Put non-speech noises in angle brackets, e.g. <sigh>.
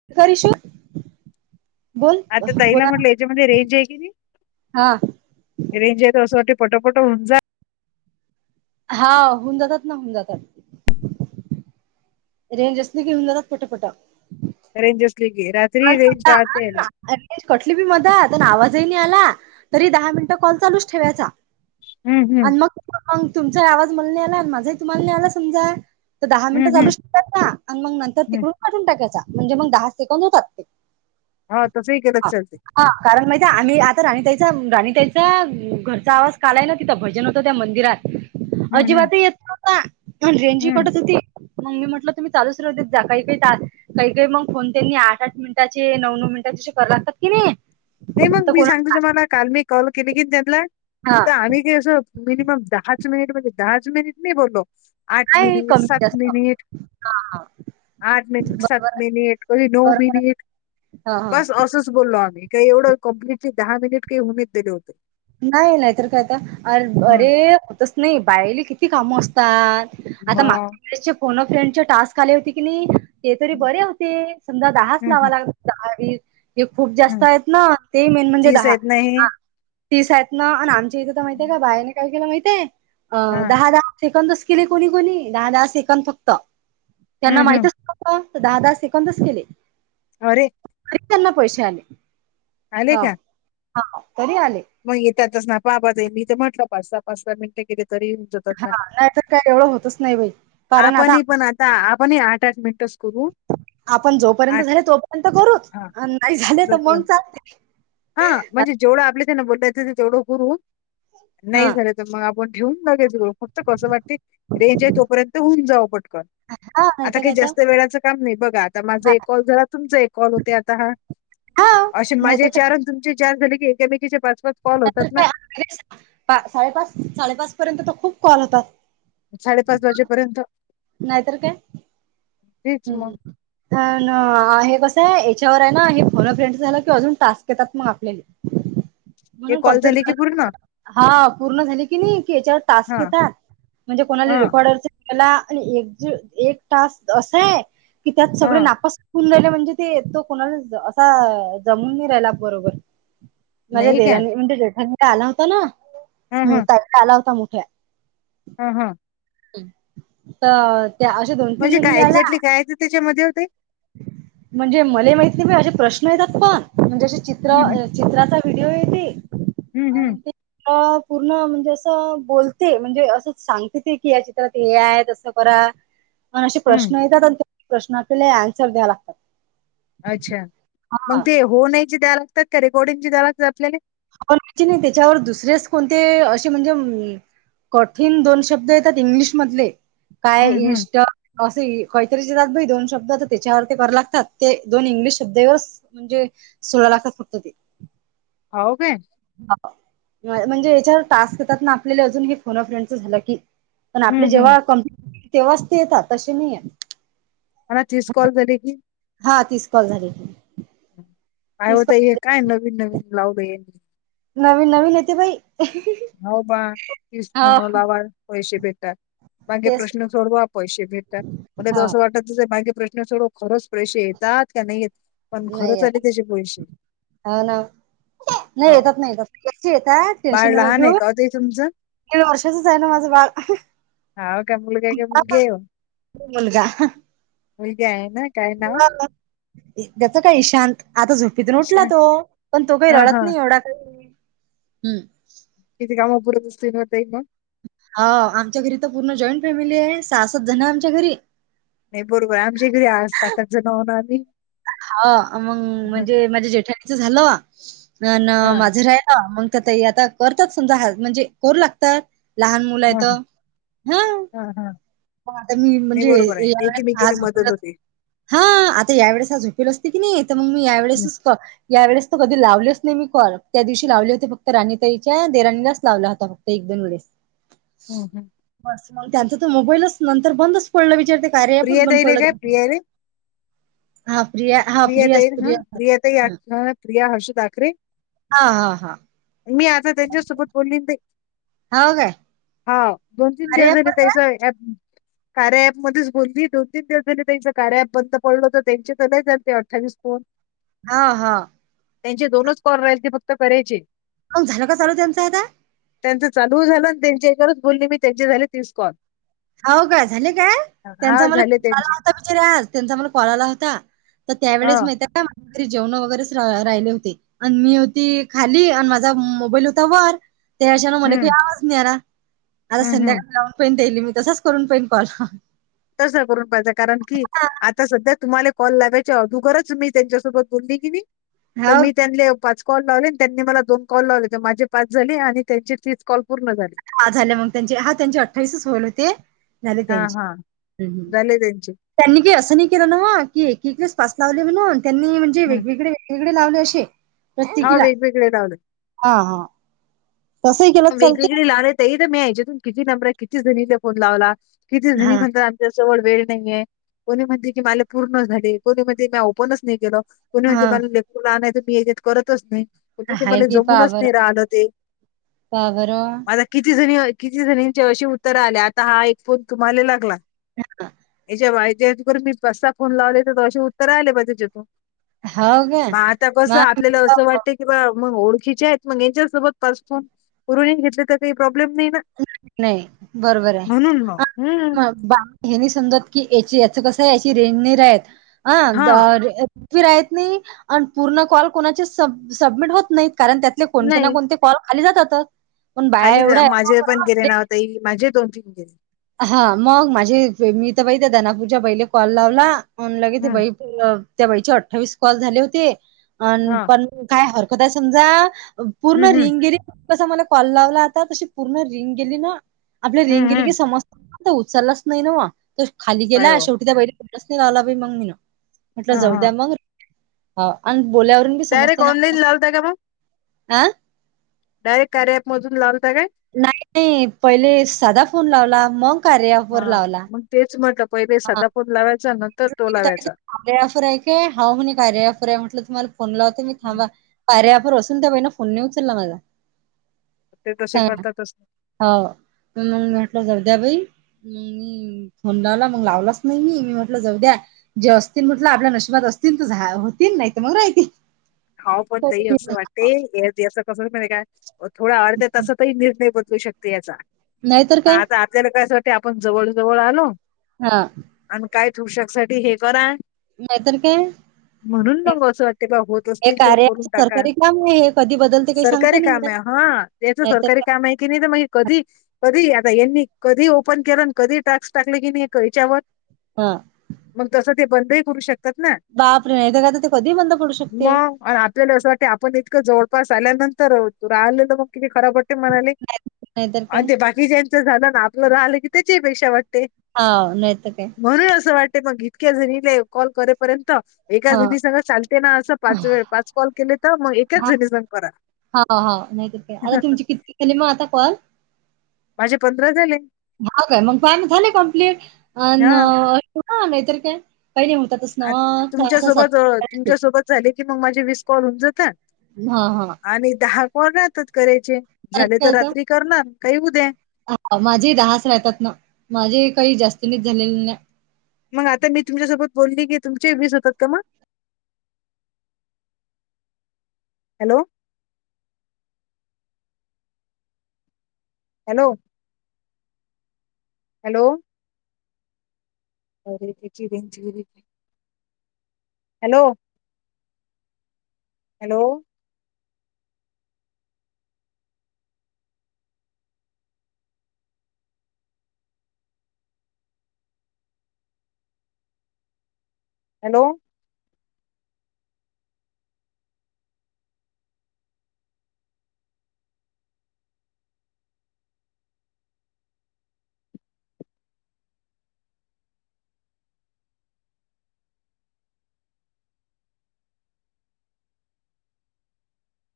<unintelligible> बोल आता ताईला बोला म्हटलं याच्यामध्ये रेंज आहे कि नाही? हा रेंज येत असं वाटतं पटा पट होऊन जा. हा होऊन जातात ना होऊन जातात. रेंज असली की होऊन जातात पटा-पटा. रेंज असली की रात्री रेंज समजा जाते म. रेंज कटली बी मधा तेन आवाजही नाही आला तरी दहा मिनिट कॉल चालूच ठेवायचा. हम्म हम्म आणि मग <inaudible> तुमचाही आवाज मला नाही आला आणि माझाही तुम्हाला नाही आला समजा तर दहा मिनटं हम्म हम्म चालूच <inaudible> आणि मग नंतर हम्म तिकडून पाठून टाकायचा म्हणजे मंग दहा सेकंड होतात. हा तसंही केलं हा चालते. हा कारण माहिती आम्ही आता राणीताईचा राणीताईचा घरचा आवाज काल आहे ना तिथं भजन होतात त्या मंदिरात हम्म हम्म अजिबात येत नव्हता आणि रेंजही हम्म कटत होती मग मी म्हटलं तुम्ही चालूच राहू देत जा काही-काही ते आ काही-काही मंग फोन त्यांनी आ ठ मिनिटांचे नऊ-नऊ मिनिटाची करा लागतात कि नई. नाही मंग मी सांगतो जमाला काल मी कॉल केले की त्यांला हा. आम्ही जे असं मिनिमम दहाच मिनिट म्हणजे दहाच मिनिट नाही बोललो. आठ नाही मिनिट, कमी सात जास्त मिनिट हा हा आठ मिनिट, सात बरोबर मिनिट कधी नऊ बरोबर मिनिट हा हा बस असंच बोललो आम्ही काही एवढं कंप्लीटली दहा मिनिटं की. <unintelligible> नाही नाहीतर काय आता अर हम्म अरे होतच नाही बायली कि ती काम असतात आता मग मागच्या वेळेचे फोन अ फ्रेंडचे टास्क आले होते की नी ते तरी हम्म, बरे होते समजा दहाच हम्म, लावा लागत दहा-वीस हे खूप जास्त हम्म. आहेत ना ते मेन म्हणजे तीस दहा. आहेत नाही हा तीस आहेत ना आणि आमच्या इथे तर माहितय का बायाने काय केलं माहितय अ हा दहा-दहा सेकंदच केले कोणी-कोणी दहा-दहा सेकंद फक्त त्यांना हम्म हम्म माहितच नव्ह ता दहा-दाहा सेकंदच केले. अरे तरी त्यांना पैशे आले आले हा का हा तरी आले. मग येत्यातच ना बाबा ते मी ते म्हटलं पाच-सहा, पाच-सहा मिनिटे केले तरी जातात हा ना नाही तर काही एवढं होतच नाही बाई कारण आता ता आपण ही आठ-आठ मिनिट सु आपण जोपर्यंत झाले तोपर्यंत करूच हा नाही झाले तर मग जोपर्यंत चालते. हा म्हणजे जेवढं आपले त्यांना बोलयाचा तेवढं करू हा नाही झालं मग आपण ठेऊून जाघायचं ग फक्त कसं वाटते रेंज आहे तोपर्यंत होऊन जावं पटकन. <unintelligible> आता काही तर जास्त वेळाचं काम नाही बघा आता माझा एक कॉल झाला तुमचा एक कॉल होते आता हा. हा अशे माझे नाहीतर चार तुमचे चार झाले की एककामेकीचे पाच-पाच नायतर काय अरे साडेपा साडेपाच पर्यंत तर खूप कॉल होतात साडेपाच वाजेपर्यंत नाय तर काय तेच मग हम्म. हा ना आ हे कसं आहे याच्यावर आहे ना हे फोन अ फ्रेंड झालं किवा अजून टास्क येतात मग आपल्याले. ह हे कॉल झाले की पूर्ण हा पूर्ण झाली की नाही की याच्यावर हा टास्क येतात म्हणजे कोणाली हा रेकॉर्डर त्याला आणि एक जे एक टास्क असं आहे की त्यात सगळे हा नापास होऊन राहिले म्हणजे ते येतो कुणाला असा जमून नाही राहिला बरोबर. माझ्या नाही काय देरानी म्हणजे जेठाणीला आला होता ना हा टा काला होता मोठ्या. हां हां. तर त्या अशे म्हणजे दोन-तीन काय <unintelligible> आला. एक्झॅक्टली काय येत त्याच्यामध्ये होते म्हणजे मले माहित नाही असे प्रश्न येतात पण म्हणजे असे चित्र हं, हं, चित्राचा विडिओ येते हं, आणि हं, ते अ पूर्ण म्हणजे असं बोलते म्हणजे असं सांगते ते की या चित्रात हे आहे तसं करा पण अशे हं. प्रश्न येतात आणि त्या प्रश्ना आपले आंसर द्या लागतात. अच्छा हा मग ते हो नाहीची द्या लागतात का रेकॉर्डिंगची द्या लागतात आपल्यालये? हो नाहीची त्याच्यावर दुसरेस कोणते अशे म्हणजे उम कठीण दोन शब्द येतात इंग्लिश मधले काय हं, हं. इनस्ट असे ए काहीतरी ज देतात बाई दोन शब्दात त्याच्यावर ते कर लागतात ते दोन इंग्लिश शब्देवरस म्हणजे सोळा लाखात फक्त ते. हाव काय? म्हणजे याच्यावर टास्क येतात ना आपल्याला अजून हे फोन ऑफेंच झालं की. पण आपले हं, हं. जेव्हा कंप <inaudible> तेव्हाच ते येतात तशे नाही आहे. आणा तीस झाले की? हा तीस कॉल झाली. काय होता हे काय नवीन नवीन लावलं हे? नवीन नवीन येते बाई. हाव बा तीच फोन लावा पैशे भेटाल मागे तेच प्रश्न सोडवा पैसे भेटतात. मला तो हा असं वाटतचं आहे मागे प्रश्न सोडं खरच प्रेशे येतात का नाही येत. पण नाही खरंच आले येत त्याचे पैशे. हो ना नाही हो येतात नाही येतात एकटी येतात. बाळ टेन्शन नका लहान घेऊ आहे का हो ताई तुमचं? दीड वर्षाचाच आहे ना माझं बाळ हाव का मुलगा आहे का मुलगी आहे ओ? <inaudible> मुलगा. मुलगी आहे ना? काय नाव? <inaudible> द्याचा काय इशांत आता झोपीतून उठला उषा तो. पण तो काही हा हा रडत नाही एवढा काही. किती कामापूरत असते ना ताई म? हा आमच्या घरी तर पूर्ण जॉईंट फॅमिली आहे सहा-सात जण आमच्या घरी. नाही बरोबर आहे आमच्या घरी आ सात-आठ जणं होणार नाही. हा मग म्हणजे माझ्या जेठाणीचं झालं अन हा माझं रा हा मग तर ताई आता करतात समजा हा म्हणजे करू लागतात लहान मुलं हा आहेत हां. हा हा हो आता मी नाही म्हणजे बरोबर आहे या वेळेस एकमेकीला आज मदत झोपलत होते. हा आता या वेळेस हा झोपेला असते की नाही तर मग मी या हं, वेेळेसच क या वेळेस तर कधी लावलेच नाही मी कॉल त्या दिवशी लावले होते फक्त राणीताईच्या देराणीलाच लावला होता फक्त एक, दोन वेळेस. <inaudible> हम्म हम्म. बस मग त्यांचं तर मोबाईलच नंतर बंदच पडलं विचारते कार्याऐपच प्रिया बंद ताईले पडलं काय त्यांचं. प्रिया रे हा प्रिया हा ताई हा प्रिया <inaudible> प्रिया ताई हा. आख- हा प्रिया हर्षद आखरे आ हा हा. मी आता त्यांच्या सोबत बोलली नाय. हो काय? हा दोन तीन अरे दिवस झाली ऍपवर त्याच काय ऍप कार्या ऍपमध्येच बोलली. दोन तीन दिवस झाली त्यांचं कार्या ऍप बंद पडलं होतं. त्यांचे तर नाही झा ते अठ्ठावीस फोन हां हां. त्यांचे दोनच कॉल राहीलती फक्त करायची. कॉल झालंय का चालू त्यांचा आता? त्यांचं चालू झालं त्यांच्या इतरच बोलली मी त्यांचे झाले तीस कॉल. हो का, झाले काय? त्यांचा हा मला झाले कॉल आला त्यांचे होता विचारला आज त्यांचा मला कॉल आला होता. तर हा त्यावेेळेस माहिती आहेत का माझं घरी जेवणं वगैरेच राहिले होती. आणि मी होती खाली आणि माझा मोबाईल होता वर. त्या अशान म्हण काही हम्म आवाज नाही आला. आता हम्म हम्म संध्याकाळी लावून <unintelligible> मी. तसच करून पाहीन कॉल हा. तस करून पाहिजे कारण की आ आता सध्या तुम्हाला कॉल लावायच्या अदोगरच मी त्यांच्यासोबत बोलली की गेली, तर हो मी त्यांले पाच कॉल लावले आणि त्यांनी मला दोन कॉल लावले. तर माझे पाच झाले आणि त्यांचे तिस कॉल पूर्ण झाले. हां झाल्या, मग त्यांचे हा त्यांचे अठ्ठावीसच होल होते. झाले हा हा त्यांचे हं. झाले त्यांचे त्यांनी बी असं नाही केलं नव्हं, की एकेकीलाच पाच लावले म्हण आणि त्यांनी म्हणजे हं. वेगवेगळी <unintelligible> गळी लावले असे हा प्रत्येकीला. वेगवेगळे लावले. हा, हा. तसंही केलं तर चालते? इथे लावले तर मी याच्यातून किती नंबर आहेत. कितीजणीला फोन लावला, कितीजणी हा म्हणतात <unintelligible> त्या जवळ वेळ नाहीये. कोणीही म्हणते की माले पूर्ण झाले. कोणीही म्हणते मी ओपनच नाही केलं. कोुणी म्हणे हा <unintelligible> मी यात करतच नाही. ते हाय मला की पहा जमूनच बरं, नाही राहिलं ते. पहा बरं. आता किती जणी किती जणींचे अशी उत्तरं आल्या, आता हा एक फोन तुम्हाले लागला. <unintelligible> <unintelligible> मी पाच सहा फोन लावले तर असे उत्तर आले बाई त्याच्यातून हो का मग आता कस आपल्याला असं मग वाटतं किंवा मग ओळखीचे आहेत, मग यांच्यासोबत <unintelligible> उरूळीन घेतले तर काही प्रॉब्लेम नाही ना. नाही, बरोबर आहे. <unintelligible> हम्म. हां बा हे नाही समजत की याची याच कसं आहे याची रेंज नाही राहत. हा, जर राहित नाही आणि पूर्ण कॉल कोणाचे स सबमिट होत नाहीत, कारण त्यातले कोणते ना नाही कोणते काॅल खाली जातात. खाली जा माझे पण गेले ना ओ ताई. माझे दोन, तीन गेले. हा मग माझे मी तर बई ते दनापूजा बाईले कॉल लावला. फोन लागे ती हम्म बाई अं त्या बाईचे अठ्ठावीस कॉल झाले होते, अन हा पण काय हरकत आहे समजा. पूर्ण हम्म हम्म रिंग गिरी कस मला कॉल लावला आता तशी पूर्ण रिंग गेली ना, आपली रिंग हम्म गेली की हम्म समज तू उचललाच नाही नव्हं. तू खाली गेला पाय वा शेवटी त्या बाईला फोनच नाही लावला बाई मग मी न. म्हटलं हा जाऊ हा द्या मग आणि बोल्यावरून बी डायरेक्ट समजते ना ऑनलाईन <unintelligible> लावता का मग आ? डायरेक्ट कार्या ॲपमधून लावलाता काय? नाही नाही पहिले साधा फोन लावला. मग कार्यावर हा लावला मग तेच म्हणलं पहिले साधा फोन लावायचा नंतर तो लावायचा. आपल्या ॲपवर आहे काय हाऊ म्हणे कार्या ॲपवर आहे म्हटलं तुम्हाला फोन लावते मी थांबा. हम्म. कार्या ॲपवर पण त्या बाईनं फोन नाही उचलला माझा‌. ते तसे करतात तसं हाव मी मग मी म्हटलं जाऊ द्या बाई हं अं फोन लावला मग लावलाच नाही मी म्ह म्हटलं जाऊ द्या जेवा असतील म्हटलं आपल्या नशिबात असतील तर जा होतील नाहीत मग राहितील. हाव पण ताई असं वाटते याच कसं आहे माहितीये काय? मग थोडा अर्ध्या तासातही निर्णय बदलू शकते याचा. नाहीतर काय माझा आता <unintelligible> आपण जवळ जवळ आलो हा. आणि काय <unintelligible> साठी हे करा नाहीतर काय म्हणून मंग असं वाटते का होतच हे कार्याच लवकरून टाका सरकारी काम आहे हे कधी बदलते काही सांगता सरकारी नाही काम येत. आहे हं त्याज सर नाहीतर सरकारी काय काम आहे की नाही तर कधी कधी आता यांनी कधी ओपन केलं आण कधी ट्राक्स टाकले की नाही ह्याच्यावर हा. मग तसं ते बंदही करू शकत बाप रे नाहीतर आता ते कधीही बंद पडू शकते. मग आणि आपल्याला असं वाटतं आपण इतकं जवळपास आल्यानंतर राहिलेलं मग किती खराब वाट ते म्हणाले नाही नाहीतर काय आणि ते बाकी ज्यांच झालं ना आपलं राहिलं की त्याचीपेक्षाही वाटते. हा नाहीतर काय? म्हणून असं वाटते मग इतक्या जणीले कॉल करेपर्यंत एका हां, जणी संग चालते ना असं पाच व पाच कॉल केले तर मग एक हा हा ह नाहीतर काय आता तुमचे किती केले म आता कॉल? माझे पंधरा झाले हा काय मग चांगले झाले कमप्लीट अन हा नाहीतर काय काही नाही होतातच ना आ व तासा तासात. तुमच्यासोबत अ, तुमच्यासोबत झाले की मग माझे विस कॉल होऊन जाता हा हा. आणि दहा कॉल राहतात करायचे झाले तर रात्री करणार काही उद्या. हा माझेही दहाचं राहतात ना माझेही काही जास्ती नाईत झालेले ना. मग आता मी तुमच्यासोबत बोलली की तुमचेही वीस होतात का मग. हॅलो हॅलो हॅलो अरे तिची रेंज गेली पाय. Hello hello hello